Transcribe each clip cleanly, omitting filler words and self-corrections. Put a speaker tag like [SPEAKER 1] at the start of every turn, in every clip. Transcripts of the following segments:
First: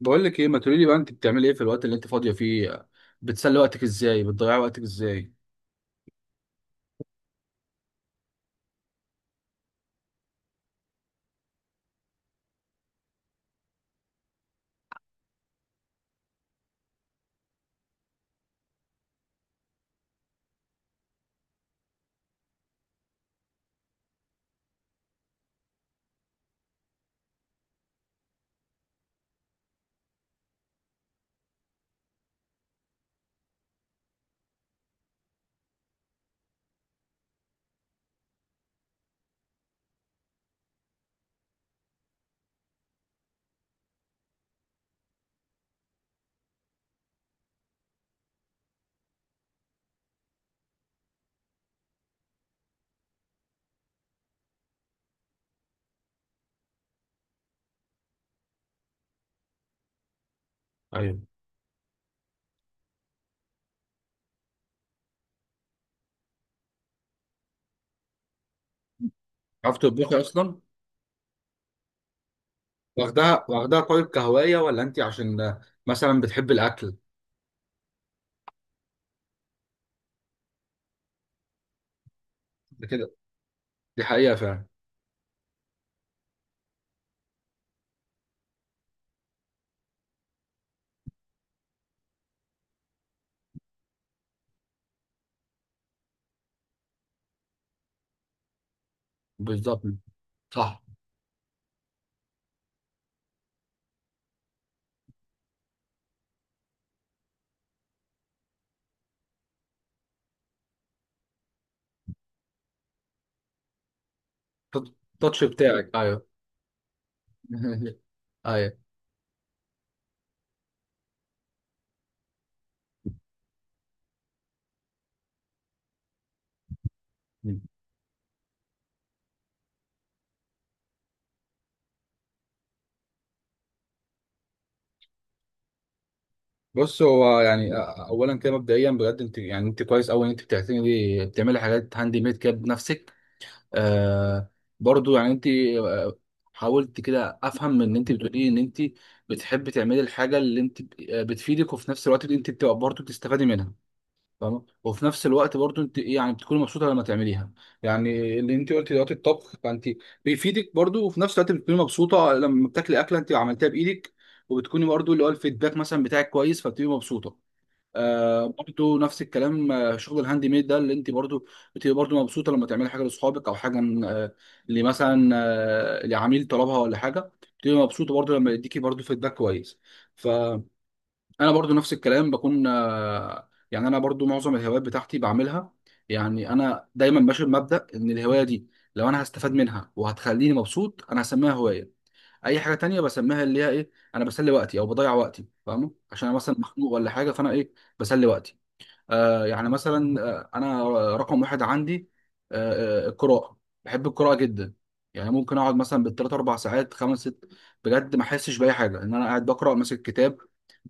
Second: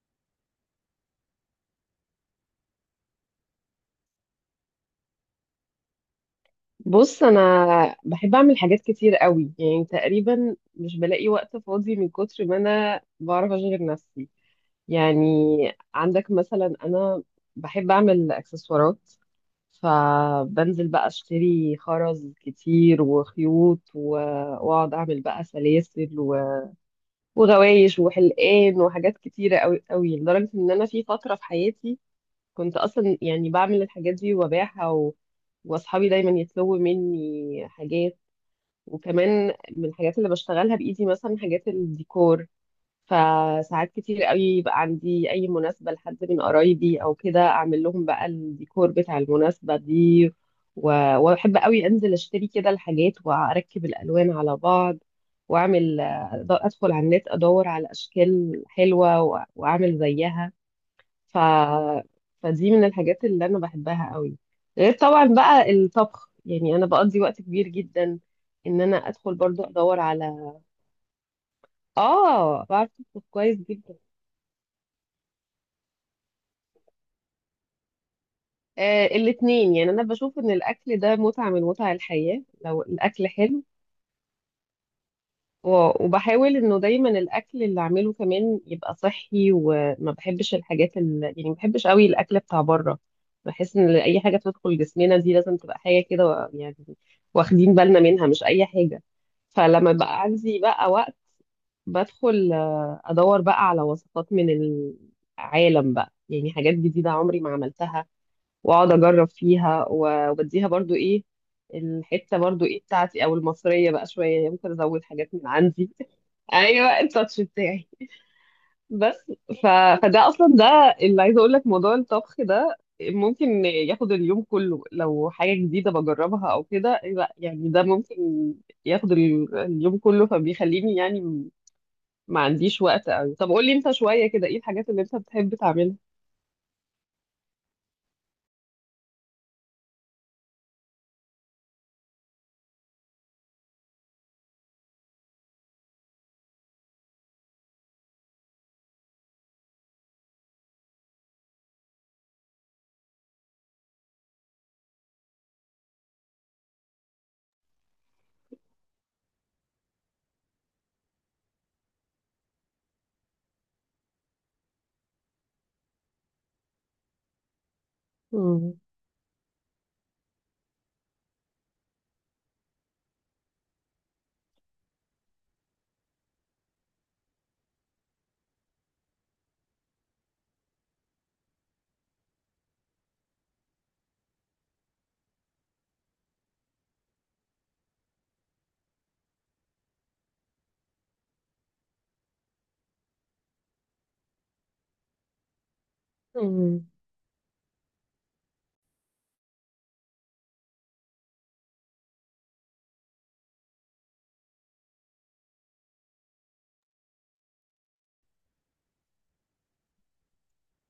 [SPEAKER 1] بقول لك ايه، ما تقولي لي بقى، انت بتعملي ايه في الوقت اللي انت فاضيه فيه؟ بتسلي وقتك ازاي؟ بتضيعي وقتك ازاي؟
[SPEAKER 2] بص انا بحب اعمل حاجات كتير قوي. يعني تقريبا مش بلاقي وقت فاضي من كتر ما انا بعرف اشغل نفسي. يعني عندك مثلا، انا بحب اعمل اكسسوارات، فبنزل بقى اشتري خرز كتير وخيوط واقعد اعمل بقى سلاسل وغوايش وحلقان وحاجات كتيرة قوي قوي، لدرجة ان انا في فترة في حياتي كنت اصلا يعني بعمل الحاجات دي وببيعها واصحابي دايما يطلبوا مني حاجات. وكمان من الحاجات اللي بشتغلها بايدي مثلا حاجات الديكور، فساعات كتير قوي يبقى عندي اي مناسبة لحد من قرايبي او كده، اعمل لهم بقى الديكور بتاع المناسبة دي. و... واحب قوي انزل اشتري كده الحاجات واركب الالوان على بعض واعمل، ادخل على النت ادور على اشكال حلوة واعمل زيها.
[SPEAKER 1] ايوه.
[SPEAKER 2] ف... فدي من الحاجات اللي انا بحبها قوي، غير طبعا بقى الطبخ. يعني انا بقضي وقت كبير جدا ان انا ادخل برضو
[SPEAKER 1] عارف
[SPEAKER 2] ادور
[SPEAKER 1] تطبخي
[SPEAKER 2] على،
[SPEAKER 1] اصلا؟
[SPEAKER 2] اه، بعرف اطبخ
[SPEAKER 1] واخدها
[SPEAKER 2] كويس
[SPEAKER 1] واخدها
[SPEAKER 2] جدا.
[SPEAKER 1] طيب كهوايه، ولا انت عشان مثلا بتحب الاكل؟
[SPEAKER 2] آه، الاتنين، يعني انا بشوف ان الاكل ده متعة من متع الحياة لو
[SPEAKER 1] ده كده.
[SPEAKER 2] الاكل حلو.
[SPEAKER 1] دي حقيقه فعلا.
[SPEAKER 2] وبحاول انه دايما الاكل اللي اعمله كمان يبقى صحي، وما بحبش الحاجات يعني ما بحبش قوي الاكل بتاع بره. بحس ان اي حاجه بتدخل جسمنا دي لازم تبقى حاجه كده يعني واخدين بالنا منها، مش اي حاجه.
[SPEAKER 1] بالظبط.
[SPEAKER 2] فلما بقى عندي
[SPEAKER 1] صح.
[SPEAKER 2] بقى وقت، بدخل ادور بقى على وصفات من العالم بقى، يعني حاجات جديده عمري ما عملتها، واقعد اجرب فيها وبديها برضو ايه الحته، برضو ايه بتاعتي او المصريه بقى شويه، يعني ممكن ازود حاجات
[SPEAKER 1] التاتش
[SPEAKER 2] من
[SPEAKER 1] بتاعك،
[SPEAKER 2] عندي.
[SPEAKER 1] ايوه.
[SPEAKER 2] ايوه، التاتش بتاعي.
[SPEAKER 1] ايوه.
[SPEAKER 2] بس. ف... فده اصلا، ده اللي عايزه اقول لك، موضوع الطبخ ده ممكن ياخد اليوم كله لو حاجه جديده بجربها او كده. لا يعني ده ممكن ياخد اليوم كله، فبيخليني يعني ما عنديش وقت قوي. طب قول لي انت شويه كده، ايه الحاجات اللي انت بتحب تعملها؟
[SPEAKER 1] بص، هو يعني اولا كده مبدئيا بجد انت كويس قوي ان انت بتعملي حاجات هاند ميد كده بنفسك. آه، برضو يعني انت، حاولت كده افهم ان انت بتقولي ان انت بتحبي تعملي الحاجه اللي انت بتفيدك، وفي نفس الوقت انت بتبقى برضو بتستفادي منها، فاهمه. وفي نفس الوقت برضو انت ايه، يعني بتكوني مبسوطه لما تعمليها. يعني اللي انت قلتي دلوقتي الطبخ، فانت بيفيدك برضو، وفي نفس الوقت بتكوني مبسوطه لما بتاكلي اكله انت عملتها بايدك، وبتكوني برضو اللي هو الفيدباك مثلا بتاعك كويس، فبتبقي مبسوطه. آه،
[SPEAKER 2] مم.
[SPEAKER 1] برضو نفس الكلام. شغل الهاند ميد ده، اللي انت برضو بتبقى برضو مبسوطه لما تعملي حاجه لاصحابك او حاجه، آه، اللي مثلا، لعميل طلبها ولا حاجه، بتبقى مبسوطه برضو لما يديكي برضو فيدباك كويس. فانا برضو نفس الكلام، بكون، يعني انا برضو معظم الهوايات بتاعتي بعملها. يعني انا دايما ماشي بمبدأ ان الهوايه دي، لو انا هستفاد منها وهتخليني مبسوط، انا هسميها هوايه. اي حاجه تانية بسميها اللي هي ايه، انا بسلي وقتي او بضيع وقتي، فاهمه، عشان انا مثلا مخنوق ولا حاجه، فانا ايه، بسلي وقتي. يعني مثلا انا رقم واحد عندي القراءه. بحب القراءه جدا. يعني ممكن اقعد مثلا بالثلاث اربع ساعات، خمس ست، بجد ما احسش باي حاجه، ان انا قاعد بقرا ماسك كتاب،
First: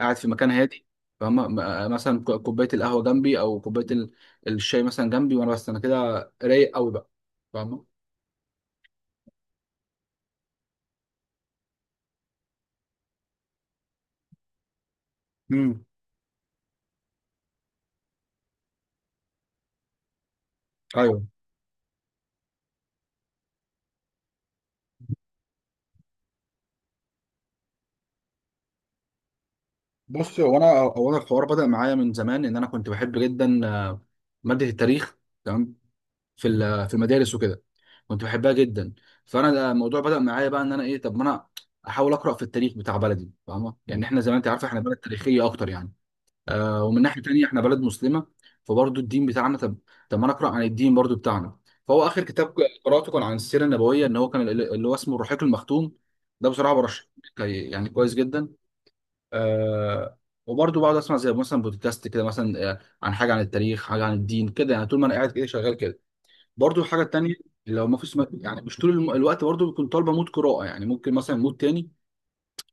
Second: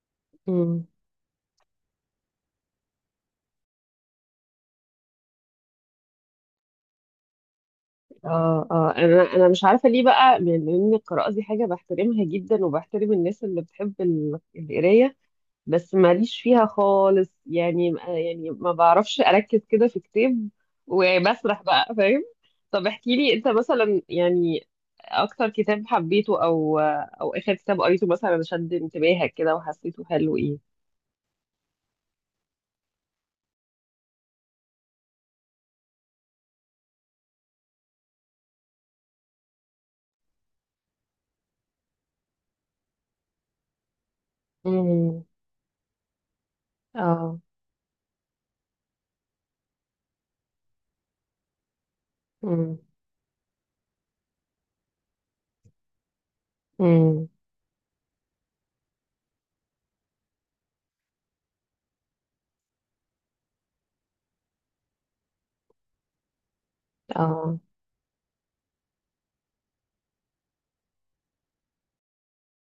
[SPEAKER 1] قاعد في مكان هادي،
[SPEAKER 2] مم.
[SPEAKER 1] فاهم. مثلا كوبايه القهوه جنبي، او كوبايه الشاي مثلا جنبي، وانا بس انا كده رايق قوي بقى، فاهم.
[SPEAKER 2] اه اه، انا مش عارفه ليه بقى، لان إن القراءه دي حاجه بحترمها جدا، وبحترم الناس اللي بتحب القرايه،
[SPEAKER 1] امم.
[SPEAKER 2] بس ماليش فيها خالص. يعني يعني ما بعرفش اركز كده في كتاب
[SPEAKER 1] ايوه.
[SPEAKER 2] وبسرح بقى، فاهم؟ طب احكي لي انت مثلا، يعني اكتر كتاب حبيته او او اخر كتاب قريته مثلا شد انتباهك كده وحسيته حلو،
[SPEAKER 1] بص، هو
[SPEAKER 2] ايه؟
[SPEAKER 1] انا هو انا الحوار بدأ معايا من زمان، ان انا كنت بحب جدا، ماده التاريخ. تمام. في المدارس وكده، كنت بحبها جدا. فانا ده الموضوع بدأ معايا بقى، ان انا ايه، طب ما انا احاول اقرا في التاريخ بتاع بلدي، فاهمه، يعني احنا زي ما انت عارفه احنا بلد
[SPEAKER 2] امم.
[SPEAKER 1] تاريخيه اكتر يعني. ومن ناحيه
[SPEAKER 2] اه.
[SPEAKER 1] تانيه احنا بلد مسلمه، فبرضه الدين بتاعنا، طب ما انا اقرا عن الدين برضه بتاعنا. فهو اخر كتاب
[SPEAKER 2] امم.
[SPEAKER 1] قراته كان عن السيره النبويه، ان هو كان اللي هو اسمه الرحيق المختوم. ده بصراحه برشحه
[SPEAKER 2] امم.
[SPEAKER 1] لك، يعني كويس جدا. آه. وبرضه بقعد اسمع زي مثلا بودكاست كده، مثلا عن حاجه عن التاريخ، حاجه عن الدين كده، يعني طول ما انا قاعد كده شغال كده. برضو الحاجة التانية،
[SPEAKER 2] اه.
[SPEAKER 1] لو ما فيش، يعني مش طول الوقت برضو بكون طالبة مود قراءة، يعني ممكن مثلا مود تاني.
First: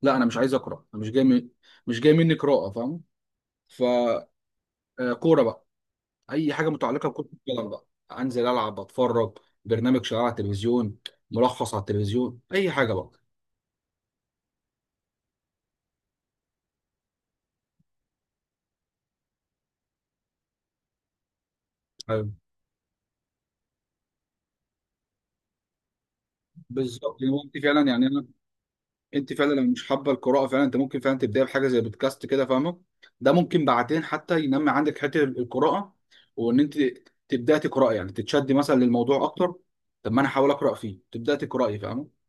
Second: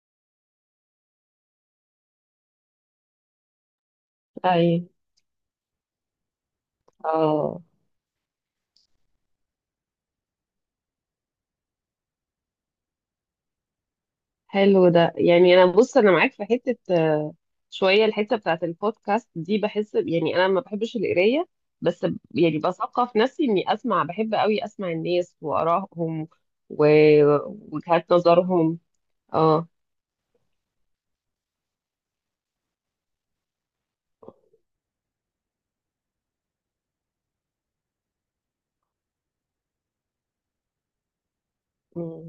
[SPEAKER 1] لا، أنا مش عايز أقرأ، أنا مش جاي مني قراءة، فاهم. ف
[SPEAKER 2] اي.
[SPEAKER 1] كورة بقى، أي حاجة متعلقة بكرة
[SPEAKER 2] اه،
[SPEAKER 1] القدم بقى. أنزل ألعب، أتفرج برنامج شغال على التلفزيون، ملخص على التلفزيون، أي حاجة بقى.
[SPEAKER 2] حلو ده. يعني انا بص انا معاك في حته، شويه الحته بتاعت البودكاست دي. بحس يعني انا ما بحبش القرايه، بس
[SPEAKER 1] أيوة.
[SPEAKER 2] يعني بثقف نفسي اني اسمع، بحب قوي اسمع الناس وارائهم
[SPEAKER 1] بالظبط وقتي فعلا يعني.
[SPEAKER 2] ووجهات نظرهم.
[SPEAKER 1] انت فعلا لو
[SPEAKER 2] اه
[SPEAKER 1] مش حابه القراءه فعلا، انت ممكن فعلا تبداي بحاجه زي بودكاست كده، فاهمه. ده ممكن بعدين حتى ينمي عندك حته القراءه، وان انت تبداي تقراي، يعني تتشدي مثلا للموضوع اكتر. طب ما انا احاول اقرا فيه، تبداي تقراي، فاهمه.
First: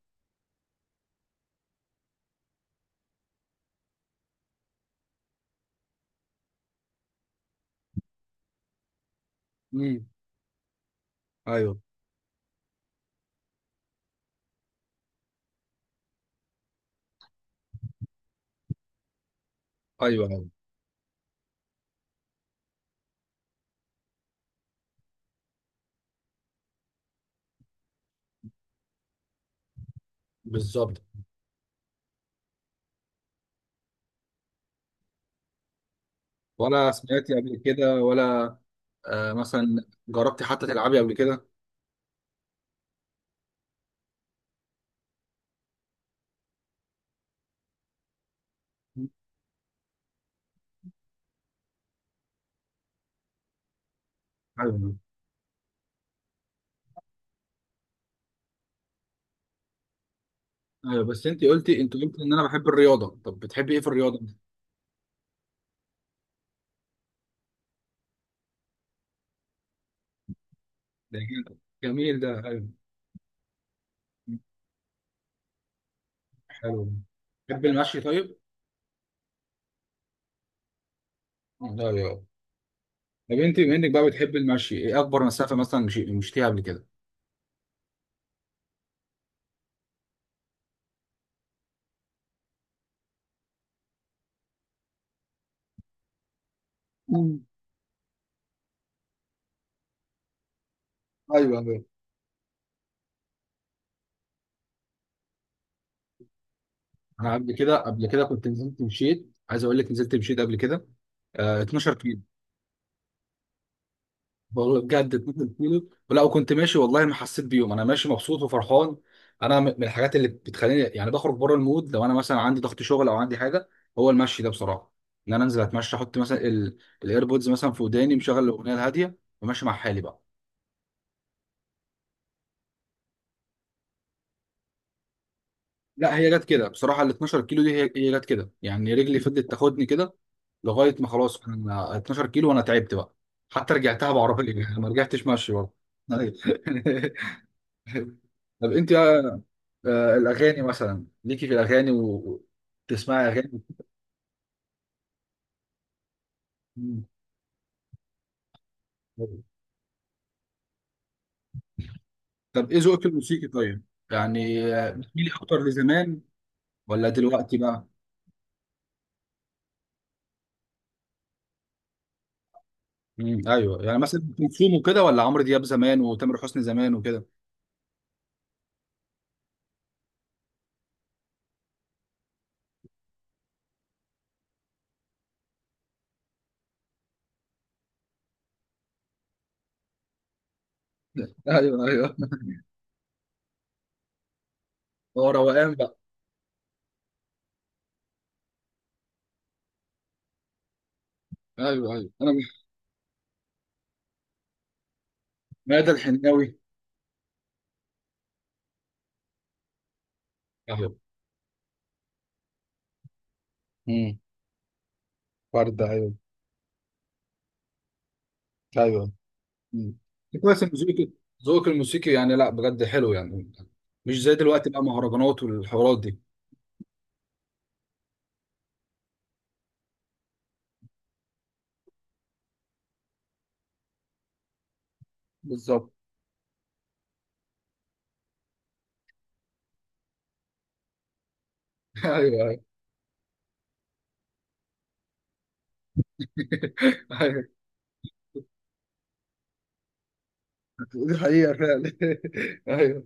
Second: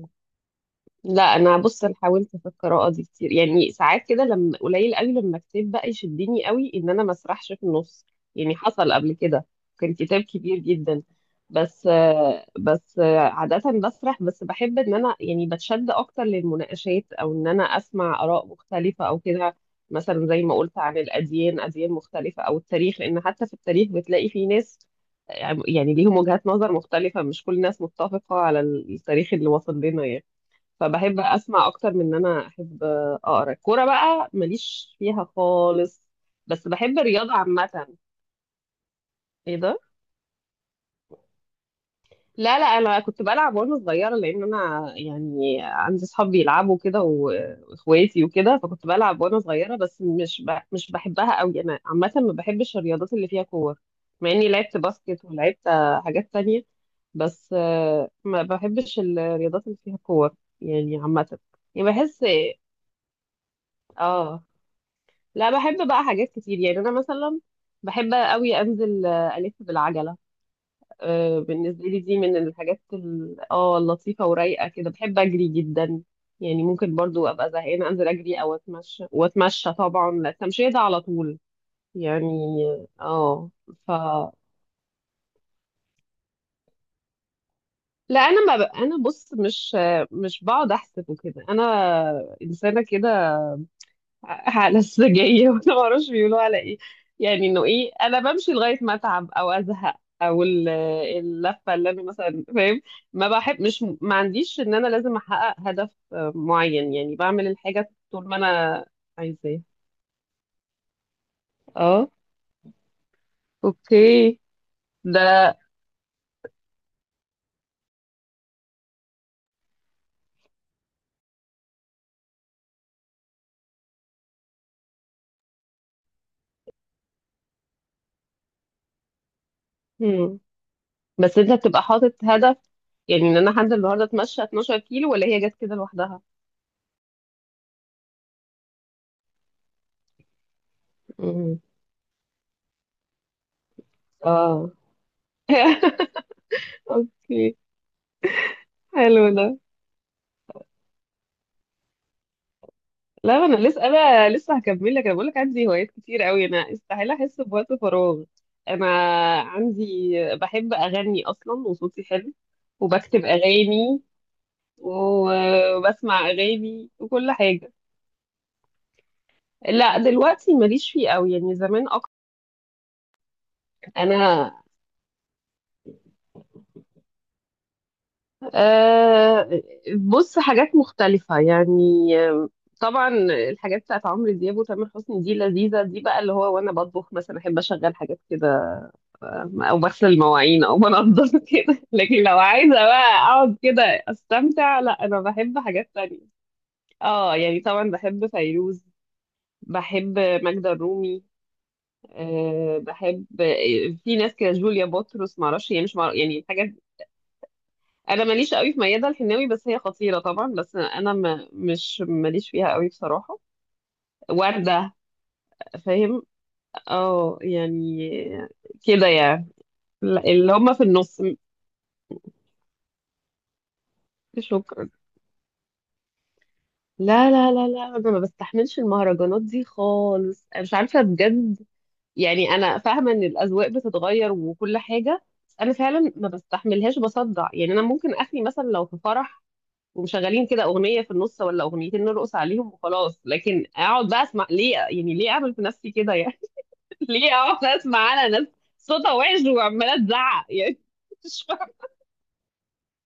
[SPEAKER 2] لا، انا بص انا حاولت في القراءه دي كتير. يعني ساعات كده، لما قليل قوي لما كتاب بقى يشدني قوي ان انا ما اسرحش في النص. يعني حصل قبل كده، كان
[SPEAKER 1] امم.
[SPEAKER 2] كتاب كبير جدا،
[SPEAKER 1] ايوه.
[SPEAKER 2] بس بس عاده بسرح. بس بحب ان انا يعني بتشد اكتر للمناقشات، او ان انا اسمع اراء مختلفه او كده.
[SPEAKER 1] ايوه.
[SPEAKER 2] مثلا زي
[SPEAKER 1] ايوه.
[SPEAKER 2] ما قلت عن الاديان، اديان مختلفه، او التاريخ. لان حتى في التاريخ بتلاقي في ناس يعني ليهم وجهات نظر مختلفه، مش كل الناس متفقه على التاريخ اللي وصل لنا يعني.
[SPEAKER 1] بالظبط.
[SPEAKER 2] فبحب اسمع اكتر من ان انا احب اقرا. الكوره بقى ماليش فيها خالص، بس
[SPEAKER 1] ولا
[SPEAKER 2] بحب الرياضه
[SPEAKER 1] سمعتي قبل
[SPEAKER 2] عامه.
[SPEAKER 1] كده، ولا
[SPEAKER 2] ايه ده؟
[SPEAKER 1] مثلا جربتي حتى تلعبي قبل كده؟
[SPEAKER 2] لا لا، انا كنت بلعب وانا صغيره، لان انا يعني عندي اصحاب بيلعبوا كده واخواتي وكده، فكنت
[SPEAKER 1] مم.
[SPEAKER 2] بلعب وانا صغيره، بس مش بحبها قوي. انا عامه ما بحبش الرياضات اللي فيها كور، مع اني لعبت
[SPEAKER 1] ايوه.
[SPEAKER 2] باسكت ولعبت حاجات تانية، بس ما بحبش الرياضات اللي فيها كور يعني
[SPEAKER 1] ايوه. بس
[SPEAKER 2] عامه.
[SPEAKER 1] انت قلتي
[SPEAKER 2] يعني
[SPEAKER 1] انت قلتي
[SPEAKER 2] بحس،
[SPEAKER 1] ان انا بحب الرياضه. طب بتحبي ايه في الرياضه؟
[SPEAKER 2] اه لا، بحب بقى حاجات كتير. يعني انا مثلا بحب قوي انزل الف بالعجله.
[SPEAKER 1] ده
[SPEAKER 2] بالنسبه لي
[SPEAKER 1] جميل
[SPEAKER 2] دي
[SPEAKER 1] ده.
[SPEAKER 2] من
[SPEAKER 1] ايوه.
[SPEAKER 2] الحاجات اللطيفه ورايقه كده. بحب اجري جدا، يعني
[SPEAKER 1] حلو.
[SPEAKER 2] ممكن برضو ابقى
[SPEAKER 1] بتحبي
[SPEAKER 2] زهقانه
[SPEAKER 1] المشي
[SPEAKER 2] انزل
[SPEAKER 1] طيب؟
[SPEAKER 2] اجري او اتمشى، واتمشى طبعا، لا، التمشيه ده على طول
[SPEAKER 1] ايوه.
[SPEAKER 2] يعني.
[SPEAKER 1] طب
[SPEAKER 2] اه،
[SPEAKER 1] انت بما انك
[SPEAKER 2] ف،
[SPEAKER 1] بقى بتحب المشي، ايه اكبر مسافه مثلا مشيتيها قبل كده؟
[SPEAKER 2] لا، انا ما ب... انا بص، مش بقعد احسب وكده. انا انسانه كده، لسه جاية، وأنا معرفش بيقولوا على إيه،
[SPEAKER 1] مم.
[SPEAKER 2] يعني إنه إيه، أنا بمشي لغاية ما أتعب أو أزهق، أو
[SPEAKER 1] ايوه.
[SPEAKER 2] اللفة
[SPEAKER 1] ايوه.
[SPEAKER 2] اللي أنا مثلا، فاهم؟ ما بحب مش ما عنديش إن أنا لازم أحقق هدف معين، يعني
[SPEAKER 1] انا
[SPEAKER 2] بعمل
[SPEAKER 1] قبل كده
[SPEAKER 2] الحاجة
[SPEAKER 1] قبل كده
[SPEAKER 2] طول ما
[SPEAKER 1] كنت نزلت
[SPEAKER 2] أنا
[SPEAKER 1] مشيت،
[SPEAKER 2] عايزاه.
[SPEAKER 1] عايز اقول لك نزلت مشيت قبل كده 12
[SPEAKER 2] أه،
[SPEAKER 1] كيلو.
[SPEAKER 2] أوكي،
[SPEAKER 1] والله بجد
[SPEAKER 2] ده.
[SPEAKER 1] 12 كيلو، ولا وكنت ماشي والله ما حسيت بيهم، انا ماشي مبسوط وفرحان. انا من الحاجات اللي بتخليني يعني بخرج بره المود لو انا مثلا عندي ضغط شغل او عندي حاجه، هو المشي ده بصراحه، ان انا انزل اتمشى، احط مثلا الايربودز مثلا في وداني، مشغل الاغنيه الهاديه وماشي مع حالي بقى.
[SPEAKER 2] مم. بس أنت بتبقى حاطط هدف؟ يعني إن أنا حد النهاردة أتمشى 12 كيلو، ولا هي جت كده
[SPEAKER 1] لا،
[SPEAKER 2] لوحدها؟
[SPEAKER 1] هي جت كده بصراحه، ال 12 كيلو دي، هي جت كده، يعني رجلي فضلت تاخدني كده لغايه ما خلاص
[SPEAKER 2] مم.
[SPEAKER 1] انا 12 كيلو وانا تعبت بقى. حتى رجعتها بعربيه
[SPEAKER 2] أه.
[SPEAKER 1] يعني ما رجعتش ماشي برضه. أيوة.
[SPEAKER 2] أوكي.
[SPEAKER 1] طب انت
[SPEAKER 2] حلو
[SPEAKER 1] بقى،
[SPEAKER 2] ده.
[SPEAKER 1] الاغاني مثلا ليكي في الاغاني وتسمعي
[SPEAKER 2] لا انا
[SPEAKER 1] اغاني؟
[SPEAKER 2] لسه، هكمل لك، انا بقول لك عندي هوايات كتير قوي، انا
[SPEAKER 1] مم.
[SPEAKER 2] استحيل احس بوقت فراغ. انا عندي، بحب اغني اصلا وصوتي حلو،
[SPEAKER 1] طب ايه ذوقك
[SPEAKER 2] وبكتب
[SPEAKER 1] الموسيقي طيب؟
[SPEAKER 2] اغاني،
[SPEAKER 1] يعني بتميلي اكتر لزمان
[SPEAKER 2] وبسمع اغاني
[SPEAKER 1] ولا
[SPEAKER 2] وكل
[SPEAKER 1] دلوقتي
[SPEAKER 2] حاجه.
[SPEAKER 1] بقى؟
[SPEAKER 2] لا دلوقتي ماليش فيه قوي، يعني زمان اكتر.
[SPEAKER 1] مم. ايوه، يعني مثلا ام
[SPEAKER 2] انا،
[SPEAKER 1] كلثوم وكده، ولا عمرو دياب زمان وتامر حسني زمان وكده؟
[SPEAKER 2] أه بص، حاجات مختلفه يعني. آه، طبعا الحاجات بتاعت عمرو دياب وتامر حسني دي لذيذه، دي بقى اللي هو وانا بطبخ مثلا احب اشغل حاجات كده، او بغسل المواعين او بنضف كده.
[SPEAKER 1] ايوه.
[SPEAKER 2] لكن
[SPEAKER 1] ايوه.
[SPEAKER 2] لو عايزه بقى اقعد كده استمتع، لا، انا
[SPEAKER 1] هو
[SPEAKER 2] بحب
[SPEAKER 1] روقان.
[SPEAKER 2] حاجات تانية. اه يعني طبعا بحب فيروز، بحب ماجدة الرومي.
[SPEAKER 1] ايوه. ايوه. انا.
[SPEAKER 2] بحب في ناس كده جوليا بطرس، ما اعرفش، يعني
[SPEAKER 1] مادة
[SPEAKER 2] مش معرف يعني
[SPEAKER 1] الحناوي.
[SPEAKER 2] الحاجات. انا ماليش قوي في ميادة الحناوي، بس هي خطيرة طبعا، بس
[SPEAKER 1] ايوه.
[SPEAKER 2] انا ما مش ماليش فيها قوي بصراحة.
[SPEAKER 1] امم.
[SPEAKER 2] وردة،
[SPEAKER 1] ورده. ايوه.
[SPEAKER 2] فاهم؟ اه يعني كده
[SPEAKER 1] ايوه.
[SPEAKER 2] يعني.
[SPEAKER 1] مم.
[SPEAKER 2] لا، اللي
[SPEAKER 1] كويس ان
[SPEAKER 2] هم في
[SPEAKER 1] ذوقك
[SPEAKER 2] النص.
[SPEAKER 1] ذوقك الموسيقي يعني، لا بجد حلو يعني، مش زي دلوقتي بقى
[SPEAKER 2] شكرا.
[SPEAKER 1] مهرجانات والحوارات دي.
[SPEAKER 2] لا لا لا لا، انا ما بستحملش المهرجانات دي خالص، انا مش عارفه بجد. يعني انا فاهمه ان الاذواق بتتغير وكل حاجه، بس انا
[SPEAKER 1] بالظبط.
[SPEAKER 2] فعلا ما بستحملهاش، بصدع. يعني انا ممكن اخلي مثلا لو في فرح ومشغلين كده اغنيه في النص ولا اغنيتين، نرقص
[SPEAKER 1] ايوه.
[SPEAKER 2] عليهم
[SPEAKER 1] ايوه.
[SPEAKER 2] وخلاص. لكن اقعد بقى اسمع ليه؟ يعني ليه اعمل في نفسي كده يعني؟ ليه
[SPEAKER 1] ايوه.
[SPEAKER 2] اقعد اسمع على ناس صوتها وحش وعماله تزعق يعني
[SPEAKER 1] دي
[SPEAKER 2] مش
[SPEAKER 1] حقيقه
[SPEAKER 2] فاهمه.
[SPEAKER 1] فعلا. ايوه.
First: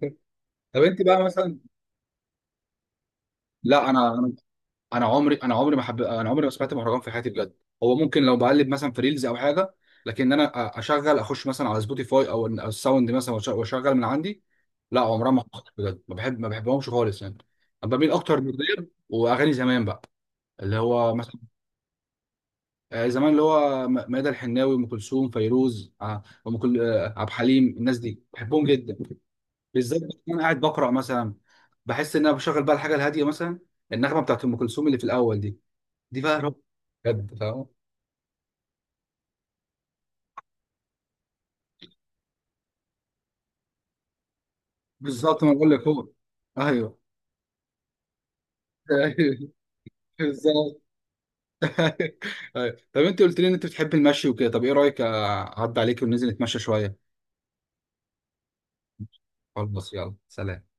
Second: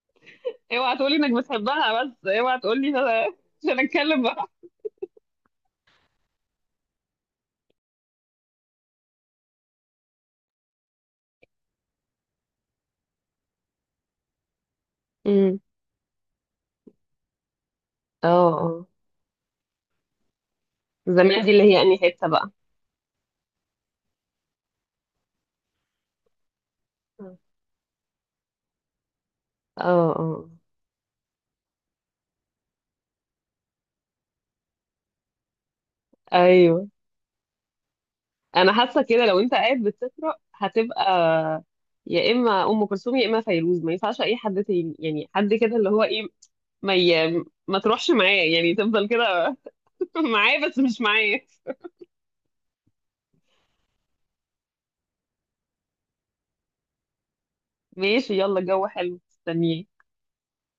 [SPEAKER 1] طب
[SPEAKER 2] اوعى
[SPEAKER 1] انت
[SPEAKER 2] تقولي
[SPEAKER 1] بقى
[SPEAKER 2] انك
[SPEAKER 1] مثلا،
[SPEAKER 2] بتحبها، بس اوعى تقولي إن انا عشان
[SPEAKER 1] لا انا،
[SPEAKER 2] اتكلم بقى.
[SPEAKER 1] انا عمري انا عمري ما حب... انا عمري ما سمعت مهرجان في حياتي بجد. هو ممكن لو بقلب مثلا في ريلز او حاجه، لكن انا اشغل اخش مثلا على سبوتيفاي او أو الساوند مثلا، واشغل من عندي. لا، عمرها ما
[SPEAKER 2] امم
[SPEAKER 1] حصلت بجد، ما بحبهمش خالص يعني. انا بميل اكتر
[SPEAKER 2] اه،
[SPEAKER 1] للراب واغاني زمان بقى، اللي هو مثلا،
[SPEAKER 2] زمان دي اللي هي انهي حته بقى؟
[SPEAKER 1] زمان اللي هو ميادة الحناوي، ام كلثوم، فيروز، ع- ام كل آه، عبد
[SPEAKER 2] مم.
[SPEAKER 1] الحليم. الناس دي بحبهم جدا بالذات.
[SPEAKER 2] اه
[SPEAKER 1] وانا
[SPEAKER 2] اه
[SPEAKER 1] قاعد بقرا مثلا، بحس ان انا بشغل بقى الحاجه الهاديه مثلا، النغمه بتاعت ام كلثوم اللي في الاول دي، دي بقى رب،
[SPEAKER 2] ايوه،
[SPEAKER 1] بجد، فاهم.
[SPEAKER 2] انا حاسه كده لو انت قاعد بتقرا، هتبقى يا اما ام كلثوم يا اما فيروز، ما ينفعش اي حد تاني يعني
[SPEAKER 1] بالظبط، ما
[SPEAKER 2] حد
[SPEAKER 1] بقول
[SPEAKER 2] كده
[SPEAKER 1] لك
[SPEAKER 2] اللي هو
[SPEAKER 1] هو.
[SPEAKER 2] ايه. ما
[SPEAKER 1] ايوه.
[SPEAKER 2] ي... ما تروحش معاه، يعني تفضل
[SPEAKER 1] أيوة.
[SPEAKER 2] كده. معاه، بس
[SPEAKER 1] بالظبط.
[SPEAKER 2] مش معايا.
[SPEAKER 1] أيوة. طب انت قلت لي ان انت بتحب المشي وكده، طب ايه رايك اعدي عليك وننزل نتمشى شويه؟
[SPEAKER 2] ماشي، يلا، الجو حلو، استنيه.
[SPEAKER 1] خلاص، يلا سلام.